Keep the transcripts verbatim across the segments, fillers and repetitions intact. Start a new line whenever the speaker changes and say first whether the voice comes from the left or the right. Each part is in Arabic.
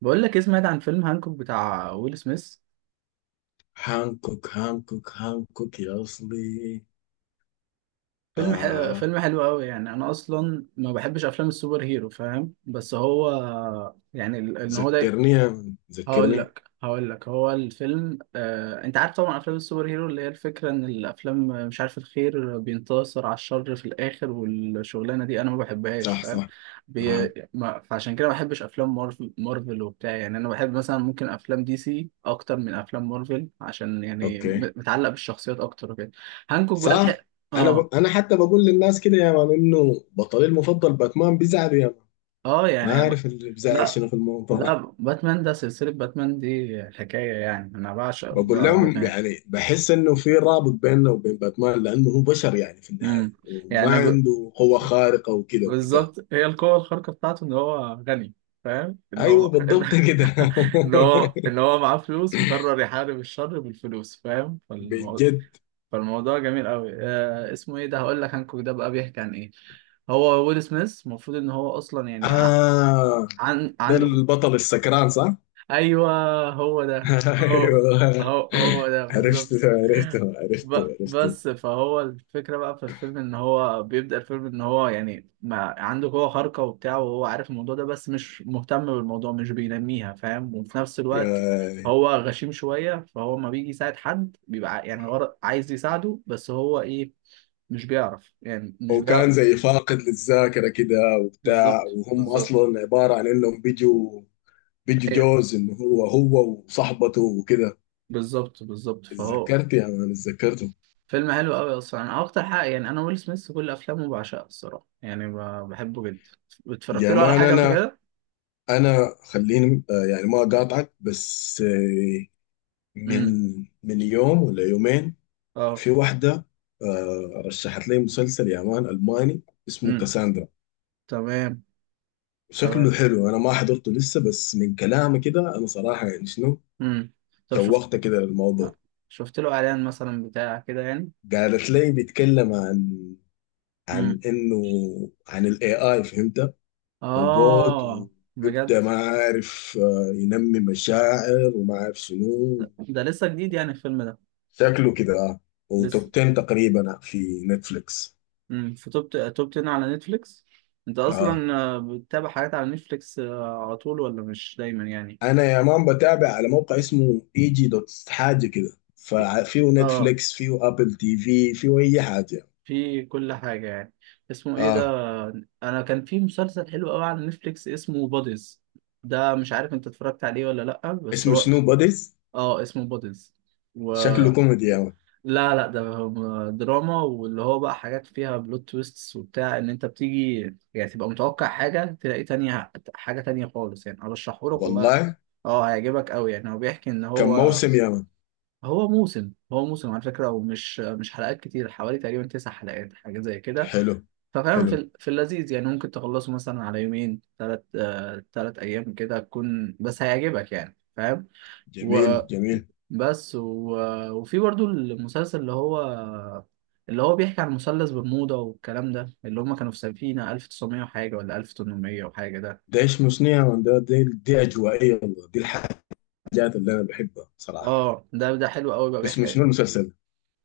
right: بقول لك إيه، سمعت عن فيلم هانكوك بتاع ويل سميث.
left: هانكوك هانكوك هانكوك يا أصلي.
right: فيلم حلو
left: آه.
right: فيلم حلو قوي. يعني انا اصلا ما بحبش افلام السوبر هيرو، فاهم؟ بس هو يعني ال- ان هو ده
left: ذكرني.
right: هقول
left: ذكرني.
right: لك هقول لك هو الفيلم. آه، انت عارف طبعا افلام السوبر هيرو اللي هي الفكره ان الافلام آه، مش عارف، الخير بينتصر على الشر في الاخر والشغلانه دي انا ما بحبهاش،
left: صح،
right: فاهم؟
left: صح.
right: بي...
left: آه.
right: ما... فعشان كده ما بحبش افلام مارفل مارفل وبتاع. يعني انا بحب مثلا، ممكن افلام دي سي اكتر من افلام مارفل، عشان يعني
left: أوكي.
right: م- متعلق بالشخصيات اكتر وكده. هانكوك بقى الحق.
left: صح. أنا
right: اه
left: ب... أنا حتى بقول للناس كده يا مان إنه بطلي المفضل باتمان بيزعلوا يا مان.
right: اه،
left: ما
right: يعني ب...
left: عارف اللي بيزعل
right: لا
left: شنو في الموضوع.
right: لا، باتمان ده سلسله، باتمان دي حكايه. يعني انا بعشق
left: بقول
right: ب-
left: لهم
right: باتمان.
left: يعني بحس إنه في رابط بيننا وبين باتمان، لأنه هو بشر يعني في
right: امم
left: النهاية، وما
right: يعني ب...
left: عنده قوة خارقة وكده وبتاع.
right: بالظبط، هي القوة الخارقة بتاعته إن هو غني، فاهم إن هو
left: أيوه،
right: إن
left: بالضبط كده.
right: إن هو إن هو معاه فلوس وقرر يحارب الشر بالفلوس، فاهم؟ فالموضوع
left: بجد.
right: فالموضوع جميل أوي. آه اسمه إيه ده؟ هقول لك، هانكوك ده بقى بيحكي عن إيه. هو ويل سميث المفروض إن هو أصلا يعني ع-
left: آه.
right: عن
left: ده
right: عنده.
left: البطل السكران، صح؟
right: أيوه، هو ده هو
left: ايوه.
right: هو هو ده
left: عرفته،
right: بالظبط.
left: عرفته،
right: ب...
left: عرفته، عرفته.
right: بس فهو الفكرة بقى في الفيلم إن هو بيبدأ الفيلم إن هو يعني ما عنده قوة خارقة وبتاع، وهو عارف الموضوع ده، بس مش مهتم بالموضوع، مش بينميها، فاهم؟ وفي نفس الوقت
left: آه.
right: هو غشيم شوية، فهو ما بيجي يساعد حد. بيبقى ع- يعني غر... عايز يساعده بس هو إيه؟ مش بيعرف، يعني مش
left: وكان
right: بيعرف.
left: زي فاقد للذاكرة كده وبتاع،
right: بالظبط
left: وهم
right: بالظبط.
left: أصلا عبارة عن إنهم بيجوا بيجوا
right: ايوه
left: جوز إنه هو هو وصاحبته وكده.
right: بالظبط بالظبط. فهو
left: اتذكرت يا مان، اتذكرته.
right: فيلم حلو قوي. اصلا انا اكتر حاجه، يعني انا ويل سميث كل افلامه بعشقها الصراحه، يعني ب- بحبه جدا. اتفرجت
left: يا
right: له على
left: مان
right: حاجه قبل
left: أنا
right: كده؟
left: أنا خليني، آه، يعني ما أقاطعك، بس آه، من من يوم ولا يومين،
right: اه.
left: في واحدة، آه، رشحت لي مسلسل يا مان ألماني اسمه
right: امم.
left: كاساندرا.
right: تمام
left: شكله
right: تمام.
left: حلو، أنا ما حضرته لسه، بس من كلامي كده أنا صراحة يعني شنو،
right: امم طب شفت
left: شوقت كده للموضوع.
right: شفت له اعلان مثلا بتاع كده يعني.
left: قالت لي بيتكلم عن
right: امم.
left: عن إنه عن ال A I، فهمت، روبوت
right: اه،
left: ويبدأ
right: بجد؟
left: ما عارف، آه، ينمي مشاعر وما عارف شنو.
right: ده, ده لسه جديد يعني الفيلم ده؟
left: شكله كده آه.
right: لسه.
left: وتوب عشرة تقريبا في نتفليكس.
right: امم في توب توب تن على نتفليكس. انت
left: اه،
right: اصلا آه، بتتابع حاجات على نتفليكس آه، على طول، ولا مش دايما يعني؟
left: انا يا مان بتابع على موقع اسمه اي جي دوت حاجه كده، ففيه
right: اه،
left: نتفليكس، فيه ابل تي في، فيه اي حاجه.
right: في كل حاجة يعني. اسمه ايه
left: اه.
right: ده؟ انا كان في مسلسل حلو قوي على نتفليكس اسمه بوديز. ده مش عارف انت اتفرجت عليه ولا لأ، بس
left: اسمه
right: هو.
left: شنو، بوديز؟
right: اه اسمه بوديز. و
left: شكله كوميدي يا مان.
right: لا لا، ده هو دراما، واللي هو بقى حاجات فيها بلوت تويستس وبتاع. ان انت بتيجي يعني تبقى متوقع حاجة، تلاقي تانية، حاجة تانية خالص. يعني ارشحه لك والله.
left: والله.
right: اه هيعجبك قوي، يعني هو بيحكي ان
left: كم
right: هو.
left: موسم يا مان؟
right: هو موسم، هو موسم على فكرة، ومش مش حلقات كتير. حوالي تقريبا تسع حلقات حاجة زي كده.
left: حلو.
right: ففاهم،
left: حلو.
right: في ال- في اللذيذ، يعني ممكن تخلصه مثلا على يومين، ثلاث آه ثلاث ايام كده، تكون بس هيعجبك، يعني فاهم. و...
left: جميل، جميل.
right: بس و... وفي برضو المسلسل اللي هو اللي هو بيحكي عن مثلث برمودا والكلام ده، اللي هم كانوا في سفينة ألف وتسعمية وحاجة، ولا ألف وتمنمية وحاجة ده.
left: ده اسمه شنو يا مان؟ ده دي, دي اجوائيه والله، دي الحاجات اللي انا بحبها صراحه.
right: اه ده ده حلو قوي بقى،
left: اسمه
right: بيحكي.
left: شنو المسلسل؟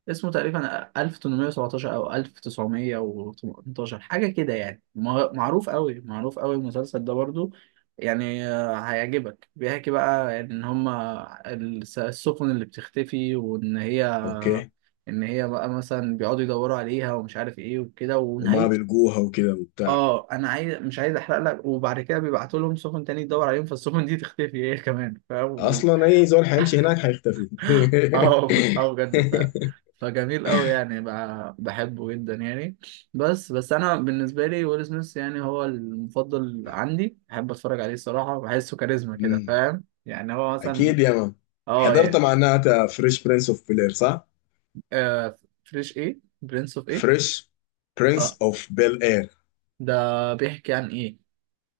right: اسمه تقريبا ألف وتمنمية وسبعتاشر او ألف وتسعمية وتمنتاشر حاجة كده يعني. ما- معروف قوي، معروف قوي المسلسل ده برضو. يعني آه، هيعجبك، بيحكي بقى يعني ان هما الس- السفن اللي بتختفي، وان هي.
left: اوكي.
right: ان هي بقى مثلا بيقعدوا يدوروا عليها ومش عارف ايه وكده
left: وما
right: ونهايته.
left: بيلقوها وكده وبتاع.
right: اه انا عايز، مش عايز احرق لك، وبعد كده بيبعتوا لهم سفن تاني تدور عليهم، فالسفن دي تختفي هي كمان، فاهم؟ و-
left: اصلا اي زول حيمشي هناك حيختفي.
right: اه اه بجد. ف فجميل قوي، يعني ب- بحبه جدا يعني. بس بس انا بالنسبه لي ويل سميث يعني هو المفضل عندي، بحب اتفرج عليه الصراحه، بحسه كاريزما كده،
left: مم.
right: فاهم؟ يعني هو مثلا.
left: اكيد يا مان.
right: اه
left: حضرت
right: يعني.
left: معناتها فريش برنس اوف بيل اير، صح؟
right: آه فريش ايه؟ برنس اوف ايه؟
left: فريش
right: اه
left: برنس اوف بيل اير،
right: ده بيحكي عن ايه؟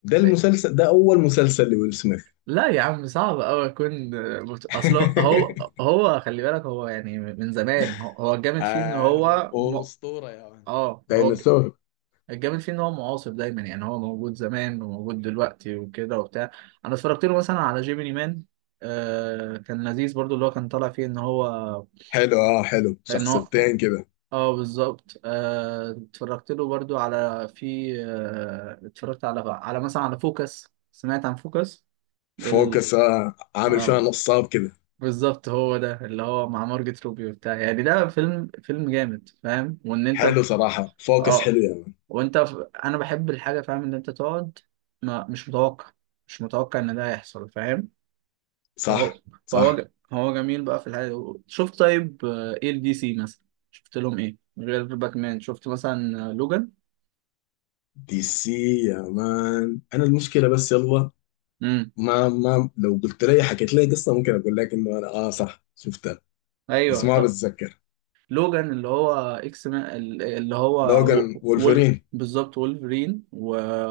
left: ده المسلسل ده اول مسلسل لويل سميث.
right: لا يا عم، صعب أوي أكون مت- أصل هو، هو خلي بالك، هو يعني من زمان، هو هو الجامد فيه إن
left: آه، هو
right: هو م...
left: هو أسطورة يا مان،
right: آه، هو الج-
left: ديناصور.
right: الجامد فيه إن هو معاصر دايما. يعني هو موجود زمان وموجود دلوقتي وكده وبتاع. أنا اتفرجت له مثلا على جيميني مان. آه كان لذيذ برضو، اللي هو كان طالع فيه إن هو،
left: حلو، اه، حلو،
right: إن هو
left: شخصيتين كده.
right: آه بالظبط. آه اتفرجت له برضو على، في آه اتفرجت على على مثلا على فوكس. سمعت عن فوكس؟ ال...
left: فوكس، آه عامل فيها
right: آه.
left: نصاب كده.
right: بالظبط، هو ده اللي هو مع مارجت روبي وبتاع، يعني ده فيلم، فيلم جامد، فاهم؟ وان انت
left: حلو
right: في...
left: صراحة، فوكس
right: اه
left: حلو يا مان.
right: وانت في... انا بحب الحاجه، فاهم؟ ان انت تقعد ما مش متوقع، مش متوقع ان ده هيحصل، فاهم؟
left: صح،
right: فهو. فهو
left: صح.
right: ج... هو جميل بقى في الحاجه دي. شفت طيب؟ آه، ايه الدي سي مثلا؟ شفت لهم ايه غير باكمان؟ شفت مثلا آه، لوجان؟
left: دي سي. يا مان انا المشكلة بس يلا،
right: امم.
left: ما ما لو قلت لي حكيت لي قصة ممكن اقول لك انه انا، اه صح، شفتها.
right: ايوه
left: اسمها
right: طب.
left: بتذكر.
right: لوجان اللي هو اكس ما، اللي هو
left: لو كان
right: و- وول
left: وولفرين.
right: بالظبط وولفرين. و.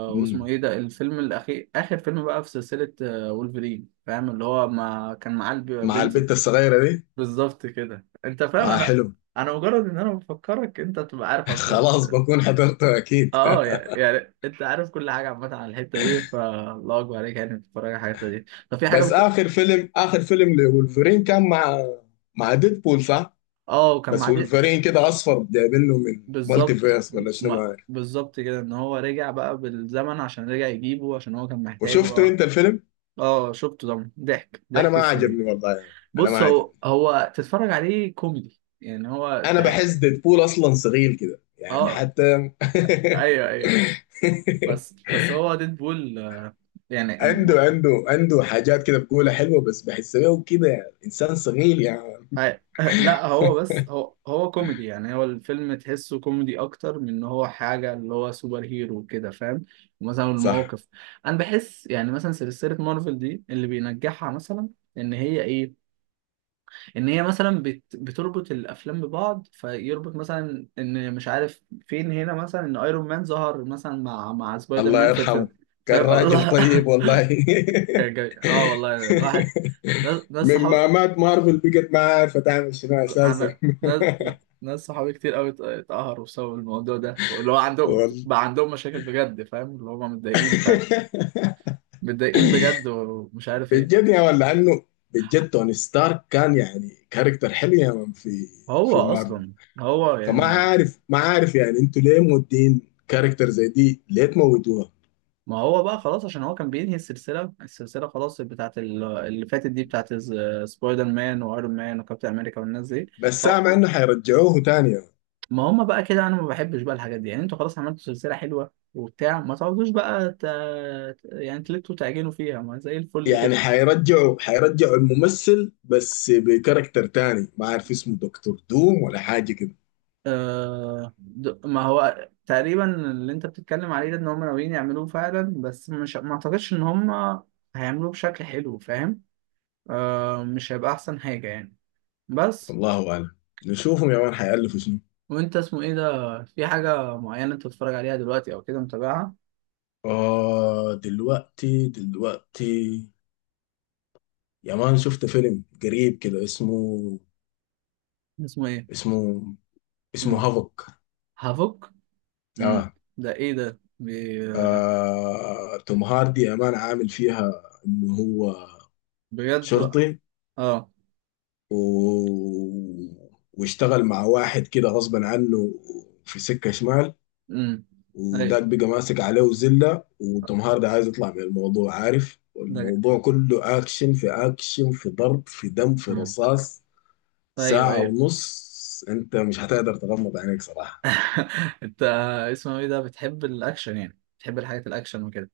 left: مم.
right: واسمه ايه ده الفيلم الاخير، اخر فيلم بقى في سلسلة آه، وولفرين، فاهم؟ اللي هو ما كان معاه الب-
left: مع
right: بنت.
left: البت الصغيرة دي.
right: بالظبط كده انت فاهم.
left: اه،
right: انا
left: حلو.
right: انا مجرد ان انا بفكرك انت تبقى عارف على
left: خلاص
right: البلوت.
left: بكون حضرته اكيد.
right: اه يعني, يعني, انت عارف كل حاجه عامه عن الحته دي، فالله اكبر عليك، يعني بتتفرج على الحته دي. طب في حاجه
left: بس
right: بت...
left: اخر فيلم اخر فيلم لولفرين كان مع مع ديدبول، صح؟
right: اه وكان
left: بس
right: معاه.
left: وولفرين كده اصفر، جايبينه من مالتي
right: بالظبط.
left: فيرس ولا شنو
right: م-
left: ما عارف.
right: بالظبط كده ان هو رجع بقى بالزمن، عشان رجع يجيبه عشان هو كان محتاجه.
left: وشفته
right: اه.
left: انت الفيلم؟
right: اه شفته طبعا، ضحك
left: انا
right: ضحك
left: ما
right: السرير.
left: عجبني والله يعني. انا ما
right: بص هو،
left: عجبني.
right: هو تتفرج عليه كوميدي، يعني هو
left: انا بحس
right: تح-
left: ديدبول اصلا صغير كده يعني
right: اه
left: حتى.
right: ايوه ايوه. بس بس هو ديدبول آه، يعني.
left: عنده عنده عنده حاجات كده بقولها حلوه، بس بحسه كده انسان صغير يعني.
right: أي- لا هو، بس هو هو كوميدي، يعني هو الفيلم تحسه كوميدي اكتر من ان هو حاجه اللي هو سوبر هيرو وكده، فاهم؟ مثلا
left: صح.
right: المواقف. انا بحس يعني مثلا سلسله مارفل دي اللي بينجحها مثلا ان هي ايه، ان هي مثلا بت بتربط الافلام ببعض. فيربط مثلا ان مش عارف فين، هنا مثلا ان ايرون مان ظهر مثلا مع مع سبايدر
left: الله
right: مان في الفيلم،
left: يرحمه، كان
right: فاهم؟
left: راجل
right: الله.
left: طيب والله.
right: كان جميل. اه والله الواحد ده، ده
left: من
right: الصحاب.
left: ما مات مارفل بقت ما عارفه تعمل شنو اساسا.
right: انا ناس، ناس صحابي كتير قوي ات- اتقهروا بسبب الموضوع ده، اللي هو عندهم
left: والله،
right: بقى، عندهم مشاكل بجد، فاهم؟ اللي هم متضايقين فعلا، متضايقين بجد ومش عارف ايه.
left: بجد يا ولا عنه. بجد توني ستارك كان يعني كاركتر حلو يا من، في
right: هو
left: في مارفل.
right: اصلا هو
left: فما
right: يعني،
left: عارف، ما عارف يعني انتوا ليه مودين كاركتر زي دي ليه تموتوها.
right: ما هو بقى خلاص عشان هو كان بينهي السلسله، السلسله خلاص بتاعت ال- اللي فاتت دي، بتاعت ز- سبايدر مان وايرون مان وكابتن امريكا والناس دي.
left: بس
right: هو-
left: سامع انه حيرجعوه تاني.
right: ما هم بقى كده. انا ما بحبش بقى الحاجات دي. يعني انتوا خلاص عملتوا سلسله حلوه وبتاع، ما تقعدوش بقى ت... يعني تلتوا تعجنوا فيها، ما زي الفل
left: يعني
right: كده.
left: حيرجعوا حيرجعوا الممثل بس بكاركتر تاني، ما عارف اسمه دكتور دوم ولا حاجة كده.
right: آه، د- ما هو تقريبا اللي انت بتتكلم عليه ده، ان هم ناويين يعملوه فعلا، بس مش، ما اعتقدش ان هم هيعملوه بشكل حلو، فاهم؟ آه، مش هيبقى احسن حاجة يعني بس.
left: الله أعلم. نشوفهم يا مان حيألفوا شنو.
right: وانت اسمه ايه ده؟ في حاجة معينة انت بتتفرج عليها دلوقتي او كده متابعها؟
left: آه، دلوقتي دلوقتي. يا مان شفت فيلم قريب كده اسمه،
right: اسمه ايه؟
left: اسمه اسمه
right: مم.
left: هافوك.
right: هافوك. مم.
left: آه.
right: ده ايه ده بي-
left: آه توم هاردي يا مان عامل فيها إنه هو
right: بجد؟
left: شرطي،
right: اه.
left: و... واشتغل مع واحد كده غصبا عنه في سكة شمال.
right: امم ايوه
left: وداك بقى ماسك عليه وزلة، وتوم هاردي عايز يطلع من الموضوع، عارف،
right: ده.
left: والموضوع كله أكشن في أكشن، في ضرب، في دم، في
right: مم.
left: رصاص.
right: ايوه
left: ساعة
right: ايوه.
left: ونص أنت مش هتقدر تغمض عينيك صراحة.
right: انت اسمه ايه ده؟ بتحب الاكشن؟ يعني بتحب الحاجات الاكشن وكده؟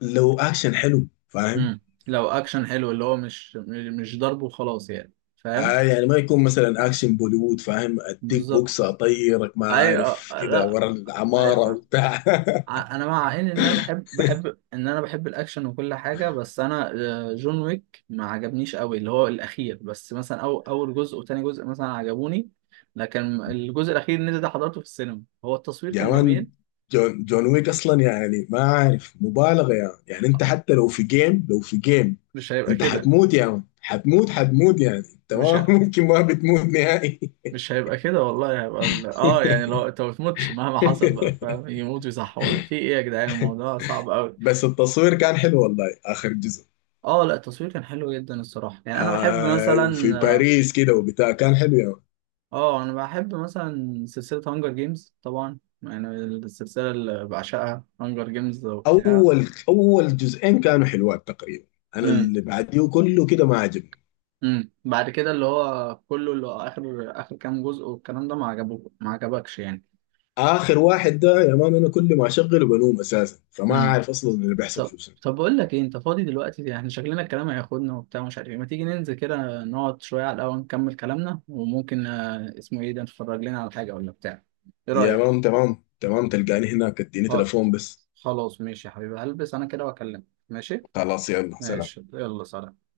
left: لو أكشن حلو فاهم،
right: امم. لو اكشن حلو اللي هو مش، مش ضرب وخلاص يعني، فاهم؟
left: آه يعني ما يكون مثلا أكشن بوليوود فاهم، أديك بوكس
right: بالظبط،
left: أطيرك ما
right: ايوه
left: عارف كده
right: لا،
left: ورا
right: ايوه
left: العمارة
right: فاهم.
left: وبتاع.
right: ع- انا مع ان ان انا بحب بحب ان انا بحب الاكشن وكل حاجه، بس انا آه، جون ويك ما عجبنيش قوي اللي هو الاخير، بس مثلا أو اول جزء وتاني جزء مثلا عجبوني. لكن الجزء الاخير اللي ده حضرته في السينما، هو التصوير
left: يا
right: كان
left: مان
right: جميل.
left: جون جون ويك اصلا يعني ما عارف مبالغه يا مان. يعني انت حتى لو في جيم، لو في جيم
right: مش هيبقى
left: انت
right: كده
left: حتموت يا مان، حتموت، حتموت، يعني انت
right: مش
left: ما ممكن ما بتموت نهائي.
right: مش هيبقى كده والله، هيبقى ال... اه يعني لو انت ما بتموتش مهما حصل بقى، فاهم؟ يموت ويصحوا في ايه يا جدعان؟ الموضوع صعب قوي.
left: بس التصوير كان حلو والله اخر جزء.
right: اه لا، التصوير كان حلو جدا الصراحه. يعني انا بحب
left: آه
right: مثلا.
left: وفي باريس كده وبتاع كان حلو يا مان.
right: اه انا بحب مثلا سلسله هانجر جيمز. طبعا يعني السلسله اللي بعشقها هانجر جيمز وبتاع.
left: اول اول جزئين كانوا حلوات تقريبا، انا
right: امم.
left: اللي بعديه كله كده ما عجبني.
right: امم بعد كده اللي هو كله، اللي هو اخر، اخر كام جزء والكلام ده، ما عجبوك؟ ما عجبكش يعني؟
left: اخر واحد ده يا مان انا كل ما اشغله بنوم اساسا، فما
right: امم.
left: عارف اصلا اللي بيحصل
right: طب.
left: فيه شنو.
right: طب بقول لك ايه، انت فاضي دلوقتي يعني؟ شكلنا الكلام هياخدنا وبتاع، مش عارف ايه، ما تيجي ننزل كده، نقعد شويه على القهوه، نكمل كلامنا، وممكن آه، اسمه ايه ده، نتفرج لنا على حاجه ولا بتاع. ايه
left: يا
right: رايك؟
left: مان تمام، تمام، تلقاني هناك، اديني
right: خ-
left: تليفون بس.
right: خلاص ماشي يا حبيبي. هلبس انا كده واكلمك. ماشي.
left: خلاص، يلا، سلام.
right: ماشي يلا سلام.